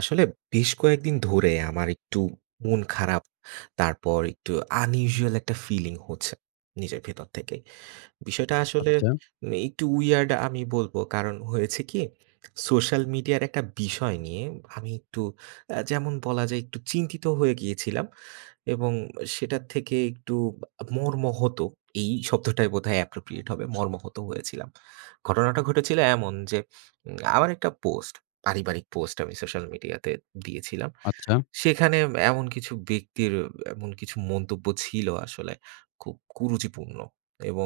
আসলে বেশ কয়েকদিন ধরে আমার একটু মন খারাপ। তারপর একটু unusual একটা ফিলিং হচ্ছে নিজের ভেতর থেকেই। বিষয়টা আসলে আচ্ছা, একটু উইয়ার্ড আমি বলব। কারণ হয়েছে কি? সোশ্যাল মিডিয়ার একটা বিষয় নিয়ে আমি একটু যেমন বলা যায় একটু চিন্তিত হয়ে গিয়েছিলাম এবং সেটার থেকে একটু মর্মহত এই শব্দটাই বোধহয় অ্যাপ্রোপ্রিয়েট হবে। মর্মাহত হয়েছিলাম। ঘটনাটা ঘটেছিল এমন যে, আমার একটা পোস্ট, পারিবারিক পোস্ট আমি সোশ্যাল মিডিয়াতে দিয়েছিলাম। আচ্ছা, সেখানে এমন কিছু ব্যক্তির এমন কিছু মন্তব্য ছিল আসলে খুব কুরুচিপূর্ণ এবং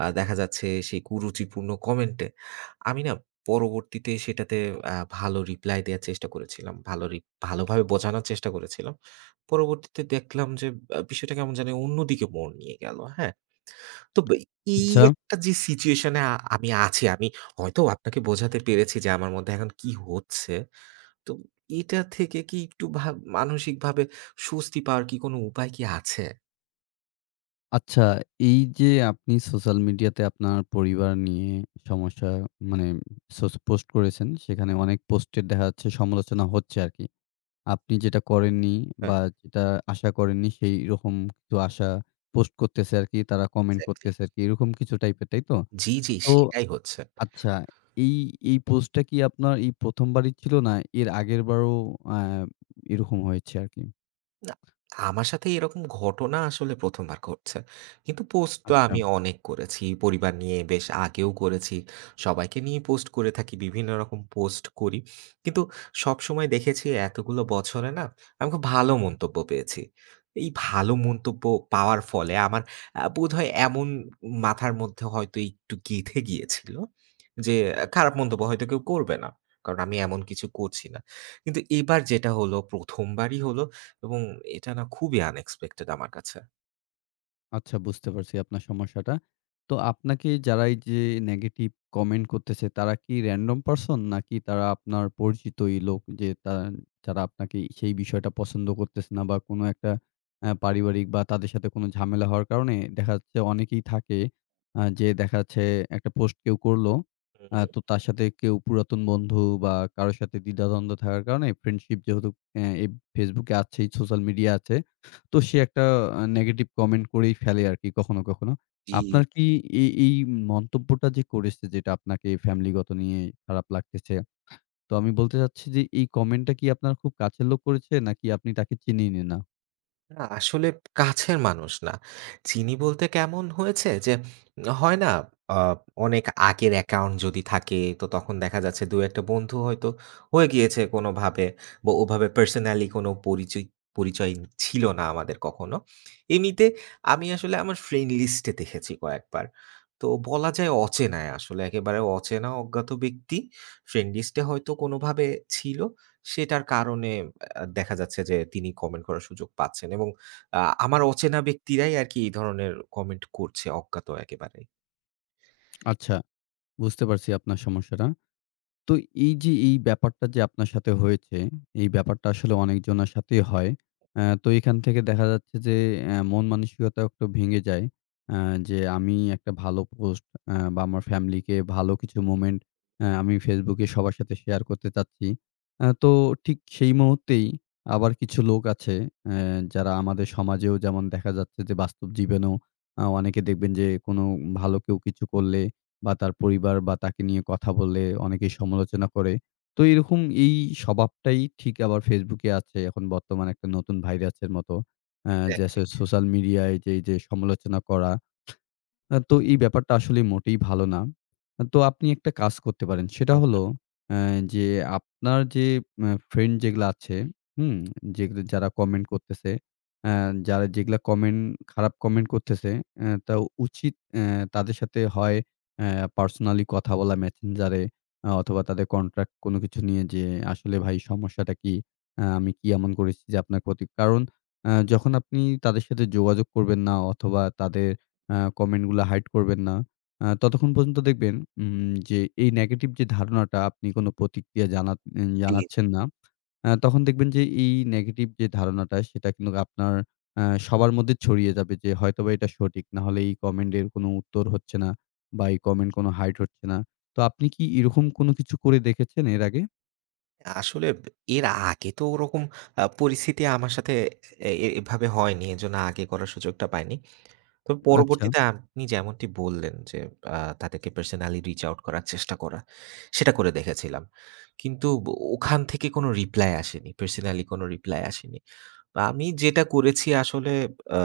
দেখা যাচ্ছে সেই কুরুচিপূর্ণ কমেন্টে আমি না পরবর্তীতে সেটাতে ভালো রিপ্লাই দেয়ার চেষ্টা করেছিলাম। ভালোভাবে বোঝানোর চেষ্টা করেছিলাম। পরবর্তীতে দেখলাম যে বিষয়টা কেমন জানি অন্যদিকে মোড় নিয়ে গেল, হ্যাঁ? তো বে এই আচ্ছা, একটা যে সিচুয়েশন এ আমি আছি, আমি হয়তো আপনাকে বোঝাতে পেরেছি যে আমার মধ্যে এখন কি হচ্ছে। তো এটা থেকে কি একটু মানসিকভাবে স্বস্তি পাওয়ার কি কোনো উপায় কি আছে? আচ্ছা। এই যে আপনি সোশ্যাল মিডিয়াতে আপনার পরিবার নিয়ে সমস্যা মানে পোস্ট করেছেন, সেখানে অনেক পোস্টের দেখা যাচ্ছে সমালোচনা হচ্ছে আরকি। আপনি যেটা করেননি হ্যাঁ, বা যেটা আশা করেননি সেইরকম কিছু পোস্ট করতেছে আরকি, তারা কমেন্ট এক্সাক্টলি। করতেছে আরকি। এরকম কিছু টাইপের, তাই তো? জি, জি, তো সেটাই হচ্ছে। আচ্ছা, এই, এই পোস্টটা কি আপনার এই ১ম বারই ছিল না এর আগের বারও আ এরকম হয়েছে আরকি? না, আমার সাথে এরকম ঘটনা আসলে ১ম বার ঘটছে। কিন্তু পোস্ট তো হুম। আচ্ছা। আমি অনেক করেছি। পরিবার নিয়ে বেশ আগেও করেছি। সবাইকে নিয়ে পোস্ট করে থাকি। বিভিন্ন রকম পোস্ট করি। কিন্তু সবসময় দেখেছি এতগুলো বছরে না আমি খুব ভালো মন্তব্য পেয়েছি। এই ভালো মন্তব্য পাওয়ার ফলে আমার বোধহয় এমন মাথার মধ্যে হয়তো একটু গেঁথে গিয়েছিল যে আহ, খারাপ মন্তব্য হয়তো কেউ করবে না। কারণ আমি এমন কিছু করছি না। কিন্তু এবার যেটা হলো, ১ম বারই হলো এবং এটা না খুবই আনএক্সপেক্টেড আমার কাছে। আচ্ছা, বুঝতে পারছি আপনার সমস্যাটা। তো আপনাকে যারা এই যে নেগেটিভ কমেন্ট করতেছে তারা কি র‍্যান্ডম পারসন? নাকি তারা আপনার পরিচিতই লোক, যে যারা আপনাকে সেই বিষয়টা পছন্দ করতেছে না বা কোনো একটা পারিবারিক বা তাদের সাথে কোনো ঝামেলা হওয়ার কারণে দেখা যাচ্ছে অনেকেই থাকে, যে দেখা যাচ্ছে একটা পোস্ট কেউ করলো, হুম। তো তার সাথে কেউ পুরাতন বন্ধু বা কারো সাথে দ্বিধাদ্বন্দ্ব থাকার কারণে ফ্রেন্ডশিপ, যেহেতু এই Facebook এ আছেই, সোশ্যাল মিডিয়া আছে, তো সে একটা নেগেটিভ কমেন্ট করেই ফেলে আরকি কখনো, কখনো। জি। আপনার কি এই এই মন্তব্যটা যে করেছে, যেটা আপনাকে ফ্যামিলিগত নিয়ে খারাপ লাগতেছে, তো আমি বলতে চাচ্ছি যে এই কমেন্টটা কি আপনার খুব কাছের লোক করেছে, নাকি আপনি তাকে চিনেনই না? না, আসলে কাছের মানুষ না। চিনি বলতে কেমন হয়েছে যে, হয় না আ অনেক আগের অ্যাকাউন্ট যদি থাকে তো তখন দেখা যাচ্ছে ২-১ টা বন্ধু হয়তো হয়ে গিয়েছে কোনোভাবে বা ওভাবে পার্সোনালি কোনো পরিচয় পরিচয় ছিল না আমাদের কখনো। এমনিতে আমি আসলে আমার ফ্রেন্ড লিস্টে দেখেছি কয়েকবার। তো বলা যায় অচেনায় আসলে একেবারে অচেনা অজ্ঞাত ব্যক্তি ফ্রেন্ড লিস্টে হয়তো কোনোভাবে ছিল। সেটার কারণে দেখা যাচ্ছে যে তিনি কমেন্ট করার সুযোগ পাচ্ছেন এবং আ আমার অচেনা ব্যক্তিরাই আরকি এই ধরনের কমেন্ট করছে অজ্ঞাত একেবারে। আচ্ছা, বুঝতে পারছি আপনার সমস্যাটা। তো এই যে এই ব্যাপারটা যে আপনার সাথে হয়েছে, এই ব্যাপারটা আসলে অনেকজনের সাথেই হয়। তো এখান থেকে দেখা যাচ্ছে যে মন মানসিকতাও একটু ভেঙে যায়। অ্যা যে আমি একটা ভালো পোস্ট বা আমার ফ্যামিলিকে ভালো কিছু মোমেন্ট আমি Facebook এ সবার সাথে শেয়ার করতে চাচ্ছি। তো ঠিক সেই মুহূর্তেই আবার কিছু লোক আছে, অ্যা যারা আমাদের সমাজেও যেমন দেখা যাচ্ছে যে বাস্তব জীবনেও অনেকে দেখবেন যে কোনো ভালো কেউ কিছু করলে বা তার পরিবার বা তাকে নিয়ে কথা বলে অনেকেই সমালোচনা করে। তো এরকম এই স্বভাবটাই ঠিক আবার Facebook এ আছে এখন বর্তমানে একটা নতুন ভাইরাসের মতো। যে এক্সাক্টলি। আসলে সোশ্যাল মিডিয়ায় যে সমালোচনা করা, তো এই ব্যাপারটা আসলে মোটেই ভালো না। তো আপনি একটা কাজ করতে পারেন। সেটা হলো, হুম। অ্যা যে আপনার যে ফ্রেন্ড যেগুলা আছে, হুম? যেগুলো যারা কমেন্ট করতেছে, অ্যা যারা যেগুলা খারাপ কমেন্ট করতেছে, অ্যা তা উচিত তাদের সাথে হয় পার্সোনালি কথা বলা Messenger এ, অথবা তাদের কন্ট্রাক্ট কোনো কিছু নিয়ে যে, "আসলে ভাই, সমস্যাটা কি? আমি কি এমন করেছি যে আপনার ক্ষতি?" কারণ যখন আপনি তাদের সাথে যোগাযোগ করবেন না অথবা তাদের কমেন্টগুলা হাইড করবেন না, ততক্ষণ পর্যন্ত দেখবেন যে এই নেগেটিভ যে ধারণাটা আপনি কোনো প্রতিক্রিয়া জি, জি। জানাচ্ছেন না। তখন দেখবেন যে এই নেগেটিভ যে ধারণাটা সেটা কিন্তু আপনার আ সবার মধ্যে ছড়িয়ে যাবে যে হয়তোবা এটা সঠিক। না হলে এই কমেন্টের কোনো উত্তর হচ্ছে না বা এই কমেন্ট কোনো হাইড হচ্ছে না। তো আপনি কি এরকম কোনো কিছু করে দেখেছেন এর আগে? আসলে এর আগে তো ওরকম পরিস্থিতি আমার সাথে এ এ এভাবে হয়নি। এজন্য আগে করার সুযোগটা পাইনি। তো আচ্ছা। পরবর্তীতে আপনি যেমনটি বললেন যে তাদেরকে পার্সোনালি রিচ আউট করার চেষ্টা করা, সেটা করে দেখেছিলাম। কিন্তু ওখান থেকে কোনো রিপ্লাই আসেনি। পার্সোনালি কোনো রিপ্লাই আসেনি। বা আমি যেটা করেছি আসলে আ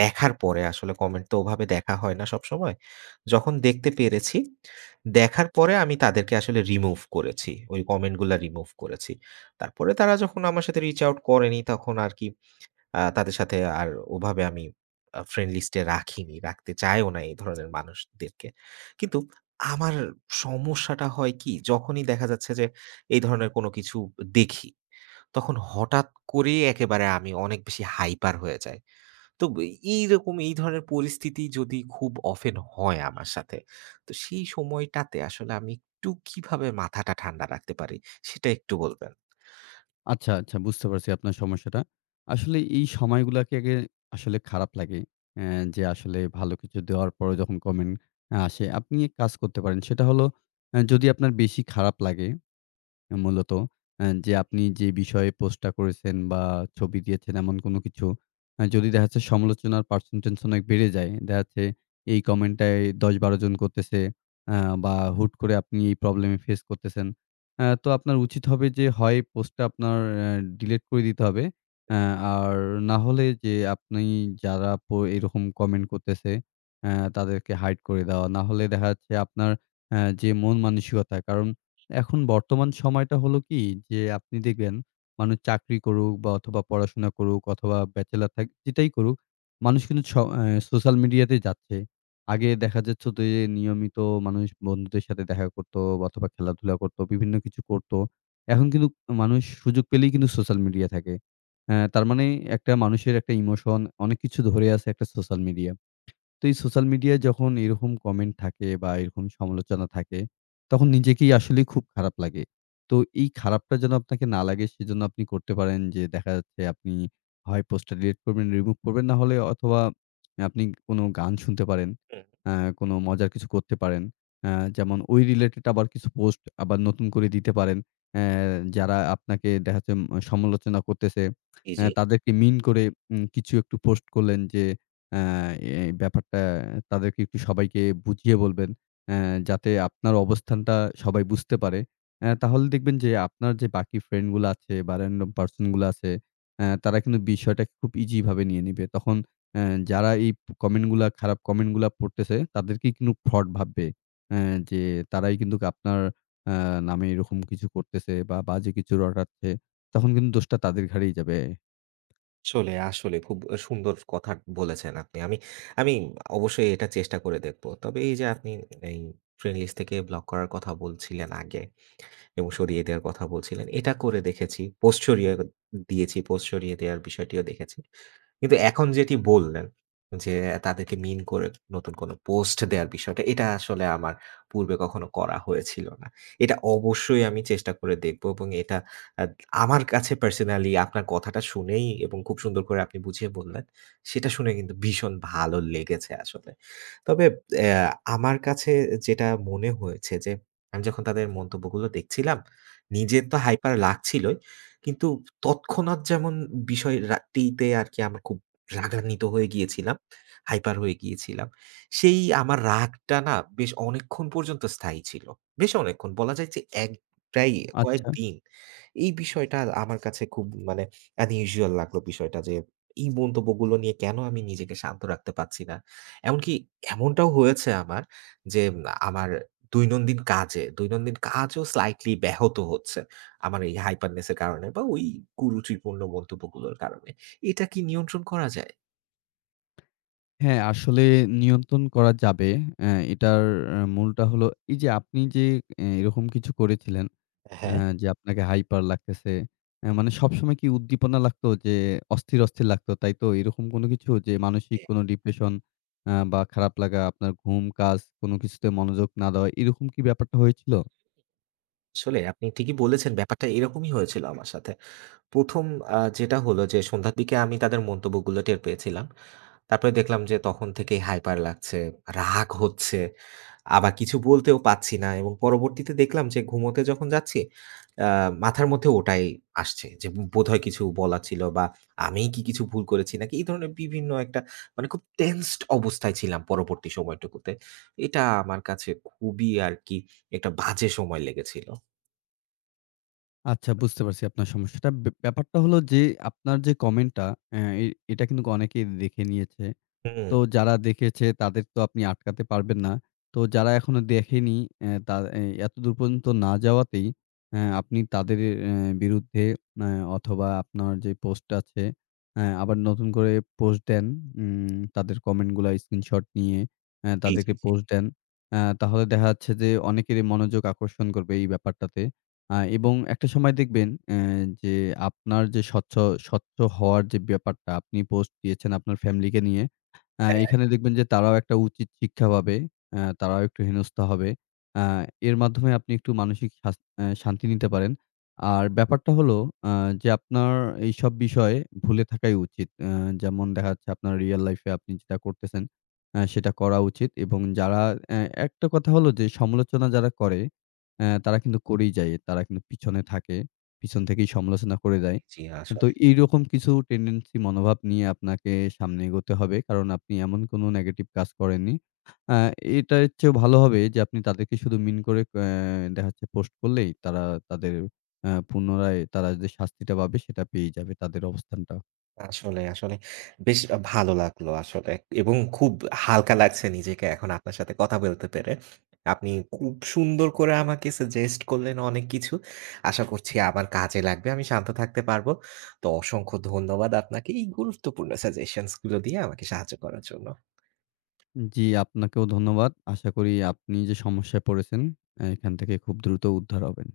দেখার পরে আসলে কমেন্ট তো ওভাবে দেখা হয় না সবসময়। যখন দেখতে পেরেছি, দেখার পরে আমি তাদেরকে আসলে রিমুভ করেছি। ওই কমেন্ট গুলা রিমুভ করেছি। তারপরে তারা যখন আমার সাথে রিচ আউট করেনি তখন আর কি তাদের সাথে আর ওভাবে আমি ফ্রেন্ড লিস্টে রাখিনি। রাখতে চাইও না এই ধরনের মানুষদেরকে। কিন্তু আমার সমস্যাটা হয় কি? যখনই দেখা যাচ্ছে যে এই ধরনের কোনো কিছু দেখি, তখন হঠাৎ করেই একেবারে আমি অনেক বেশি হাইপার হয়ে যাই। তো এইরকম এই ধরনের পরিস্থিতি যদি খুব অফেন হয় আমার সাথে, তো সেই সময়টাতে আসলে আমি একটু কিভাবে মাথাটা ঠান্ডা রাখতে পারি সেটা একটু বলবেন? আচ্ছা, আচ্ছা, বুঝতে পারছি আপনার সমস্যাটা। আসলে এই সময়গুলাকে আগে আসলে খারাপ লাগে। অ্যা যে আসলে ভালো কিছু দেওয়ার পরেও যখন কমেন্ট আসে, আপনি এক কাজ করতে পারেন। সেটা হলো, যদি আপনার বেশি খারাপ লাগে মূলত, যে আপনি যে বিষয়ে পোস্টটা করেছেন বা ছবি দিয়েছেন এমন কোনো কিছু, যদি দেখা যাচ্ছে সমালোচনার পার্সেন্টেজ অনেক বেড়ে যায়। দেখা যাচ্ছে এই কমেন্টটাই ১০-১২ জন করতেছে, বা হুট করে আপনি এই প্রবলেমে ফেস করতেছেন। তো আপনার উচিত হবে যে হয় পোস্টটা আপনার ডিলিট করে দিতে হবে। অ্যা আর না হলে যে আপনি যারা এরকম কমেন্ট করতেছে তাদেরকে হাইড করে দেওয়া। না হলে দেখা যাচ্ছে আপনার যে মন মানসিকতা, কারণ এখন বর্তমান সময়টা হলো কি, যে আপনি দেখবেন মানুষ চাকরি করুক বা অথবা পড়াশোনা করুক অথবা ব্যাচেলর থাক যেটাই করুক, মানুষ কিন্তু স অ্যা সোশ্যাল মিডিয়াতেই যাচ্ছে। আগে দেখা যাচ্ছে তো যে নিয়মিত মানুষ বন্ধুদের সাথে দেখা করত অথবা খেলাধুলা করত, বিভিন্ন কিছু করত। এখন কিন্তু মানুষ সুযোগ পেলেই কিন্তু সোশ্যাল মিডিয়া থাকে। তার মানে একটা মানুষের একটা ইমোশন অনেক কিছু ধরে আছে একটা সোশ্যাল মিডিয়া। তো এই সোশ্যাল মিডিয়ায় যখন এরকম কমেন্ট থাকে বা এরকম সমালোচনা থাকে, তখন নিজেকেই আসলেই খুব খারাপ লাগে। তো এই খারাপটা যেন আপনাকে না লাগে, সেজন্য আপনি করতে পারেন যে দেখা যাচ্ছে আপনি হয় পোস্টটা ডিলিট করবেন, রিমুভ করবেন, না হলে অথবা আপনি কোনো গান শুনতে পারেন, হুম, আ কোনো মজার কিছু করতে পারেন। আ যেমন ওই রিলেটেড আবার কিছু পোস্ট আবার নতুন করে দিতে পারেন। অ্যা যারা আপনাকে দেখা যাচ্ছে সমালোচনা করতেছে, জি, জি। তাদেরকে মিন করে কিছু একটু পোস্ট করলেন যে অ্যা এই ব্যাপারটা তাদেরকে একটু, সবাইকে বুঝিয়ে বলবেন। অ্যা যাতে আপনার অবস্থানটা সবাই বুঝতে পারে। তাহলে দেখবেন যে আপনার যে বাকি ফ্রেন্ড গুলো আছে বা random পারসন গুলো আছে, তারা কিন্তু বিষয়টা খুব ইজি ভাবে নিয়ে নিবে। তখন অ্যা যারা এই কমেন্ট গুলা, খারাপ কমেন্ট গুলা পড়তেছে তাদেরকেই কিন্তু ফ্রড ভাববে। অ্যা যে তারাই কিন্তু আপনার অ্যা নামে এরকম কিছু করতেছে বা বাজে কিছু রটাচ্ছে। তখন কিন্তু দোষটা তাদের ঘাড়েই যাবে। আসলে খুব সুন্দর কথা বলেছেন আপনি। আমি আমি অবশ্যই এটা চেষ্টা করে দেখব। তবে এই যে আপনি এই ফ্রেন্ড লিস্ট থেকে ব্লক করার কথা বলছিলেন আগে। এবং সরিয়ে দেওয়ার কথা বলছিলেন। এটা করে দেখেছি। পোস্ট সরিয়ে দিয়েছি, পোস্ট সরিয়ে দেওয়ার বিষয়টিও দেখেছি। কিন্তু এখন যেটি বললেন যে, তাদেরকে মিন করে নতুন কোনো পোস্ট দেওয়ার বিষয়টা, এটা আসলে আমার পূর্বে কখনো করা হয়েছিল না। এটা অবশ্যই আমি চেষ্টা করে দেখব এবং এটা আদ আমার কাছে পার্সোনালি আপনার কথাটা শুনেই এবং খুব সুন্দর করে আপনি বুঝিয়ে বললেন, সেটা শুনে কিন্তু ভীষণ ভালো লেগেছে আসলে। তবে অ্যা আমার কাছে যেটা মনে হয়েছে যে আমি যখন তাদের মন্তব্যগুলো দেখছিলাম, নিজের তো হাইপার লাগছিলই। কিন্তু তৎক্ষণাৎ যেমন বিষয় রাটিতে আরকি আমরা খুব রাগান্বিত হয়ে গিয়েছিলাম, হাইপার হয়ে গিয়েছিলাম। সেই আমার রাগটা না বেশ অনেকক্ষণ পর্যন্ত স্থায়ী ছিল। বেশ অনেকক্ষণ বলা যায় যে এক প্রায় আচ্ছা। কয়েকদিন। এই বিষয়টা আমার কাছে খুব মানে unusual লাগলো বিষয়টা যে এই মন্তব্যগুলো নিয়ে কেন আমি নিজেকে শান্ত রাখতে পারছি না। এমনকি এমনটাও হয়েছে আমার যে আমার দৈনন্দিন কাজে, দৈনন্দিন কাজও স্লাইটলি ব্যাহত হচ্ছে। আমার এই হাইপারনেস এর কারণে বা ওই কুরুচিপূর্ণ মন্তব্যগুলোর কারণে। এটা কি নিয়ন্ত্রণ করা যায়? হ্যাঁ, আসলে নিয়ন্ত্রণ করা যাবে। এটার মূলটা হলো এই যে আপনি যে এরকম কিছু করেছিলেন, অ্যা হ্যাঁ। যে আপনাকে হাইপার লাগতেছে। মানে সবসময় কি উদ্দীপনা লাগতো, যে অস্থির, অস্থির লাগতো, তাই তো? এরকম কোনো কিছু যে মানসিক হ্যাঁ, কোনো ডিপ্রেশন বা খারাপ লাগা, আপনার ঘুম, কাজ কোনো কিছুতে মনোযোগ না দেওয়া, এরকম কি ব্যাপারটা হয়েছিল? আসলে আপনি ঠিকই বলেছেন ব্যাপারটা এরকমই হয়েছিল আমার সাথে। ১ম যেটা হলো যে সন্ধ্যার দিকে আমি তাদের মন্তব্যগুলো টের পেয়েছিলাম। তারপরে দেখলাম যে তখন থেকেই হাইপার লাগছে, রাগ হচ্ছে। আবার কিছু বলতেও পারছি না এবং পরবর্তীতে দেখলাম যে ঘুমোতে যখন যাচ্ছি, আ মাথার মধ্যে ওটাই আসছে যে বোধহয় কিছু বলা ছিল বা আমিই কি কিছু ভুল করেছি নাকি এই ধরনের বিভিন্ন একটা মানে খুব টেন্সড অবস্থায় ছিলাম পরবর্তী সময়টুকুতে। এটা আমার কাছে খুবই আরকি একটা বাজে সময় লেগেছিল। আচ্ছা, বুঝতে পারছি আপনার সমস্যাটা। ব্যাপারটা হলো যে আপনার যে কমেন্টটা, অ্যা এ এটা কিন্তু অনেকেই দেখে নিয়েছে। হুম। তো যারা দেখেছে তাদের তো আপনি আটকাতে পারবেন না। তো যারা এখনো দেখেনি, অ্যা তা এ এতদূর পর্যন্ত না যাওয়াতেই আপনি তাদের অ্যা বিরুদ্ধে অ্যা অথবা আপনার যে পোস্ট আছে, আবার নতুন করে পোস্ট দেন। তাদের কমেন্টগুলা স্ক্রিনশট নিয়ে জি, জি, তাদেরকে জি। পোস্ট দেন। তাহলে দেখা যাচ্ছে যে অনেকেরই মনোযোগ আকর্ষণ করবে এই ব্যাপারটাতে। এবং একটা সময় দেখবেন যে আপনার যে স্বচ্ছ স্বচ্ছ হওয়ার যে ব্যাপারটা আপনি পোস্ট দিয়েছেন আপনার ফ্যামিলিকে নিয়ে, হ্যাঁ, এখানে দেখবেন যে তারাও একটা উচিত শিক্ষা পাবে। তারাও একটু হেনস্থা হবে। আ এর মাধ্যমে আপনি একটু মানসিক শাস আ শান্তি নিতে পারেন। আর ব্যাপারটা হলো, আ যে আপনার এইসব বিষয়ে ভুলে থাকাই উচিত। যেমন দেখা যাচ্ছে আপনার রিয়াল লাইফ এ আপনি যেটা করতেছেন, সেটা করা উচিত। এবং যারা, অ্যা একটা কথা হলো যে সমালোচনা যারা করে তারা কিন্তু করেই যায়। তারা কিন্তু পিছনে থাকে। পিছন থেকেই সমালোচনা করে যায়। জি তো আসলে। এইরকম কিছু টেনডেন্সি মনোভাব নিয়ে আপনাকে সামনে এগোতে হবে। কারণ আপনি এমন কোনো নেগেটিভ কাজ করেননি। আ এটার চেয়েও ভালো হবে যে আপনি তাদেরকে শুধু মিন করে, দেখা যাচ্ছে পোস্ট করলেই তারা তাদের পুনরায় তারা যে শাস্তিটা পাবে সেটা পেয়েই যাবে, তাদের অবস্থানটা। আসলে বেশ ভালো লাগলো আসলে এবং খুব হালকা লাগছে নিজেকে এখন আপনার সাথে কথা বলতে পেরে। আপনি খুব সুন্দর করে আমাকে সাজেস্ট করলেন অনেক কিছু। আশা করছি আমার কাজে লাগবে। আমি শান্ত থাকতে পারবো। তো অসংখ্য ধন্যবাদ আপনাকে এই গুরুত্বপূর্ণ সাজেশনস গুলো দিয়ে আমাকে সাহায্য করার জন্য। জি, আপনাকেও ধন্যবাদ। আশা করি আপনি যে সমস্যায় পড়েছেন, এখান থেকে খুব দ্রুত উদ্ধার হবেন।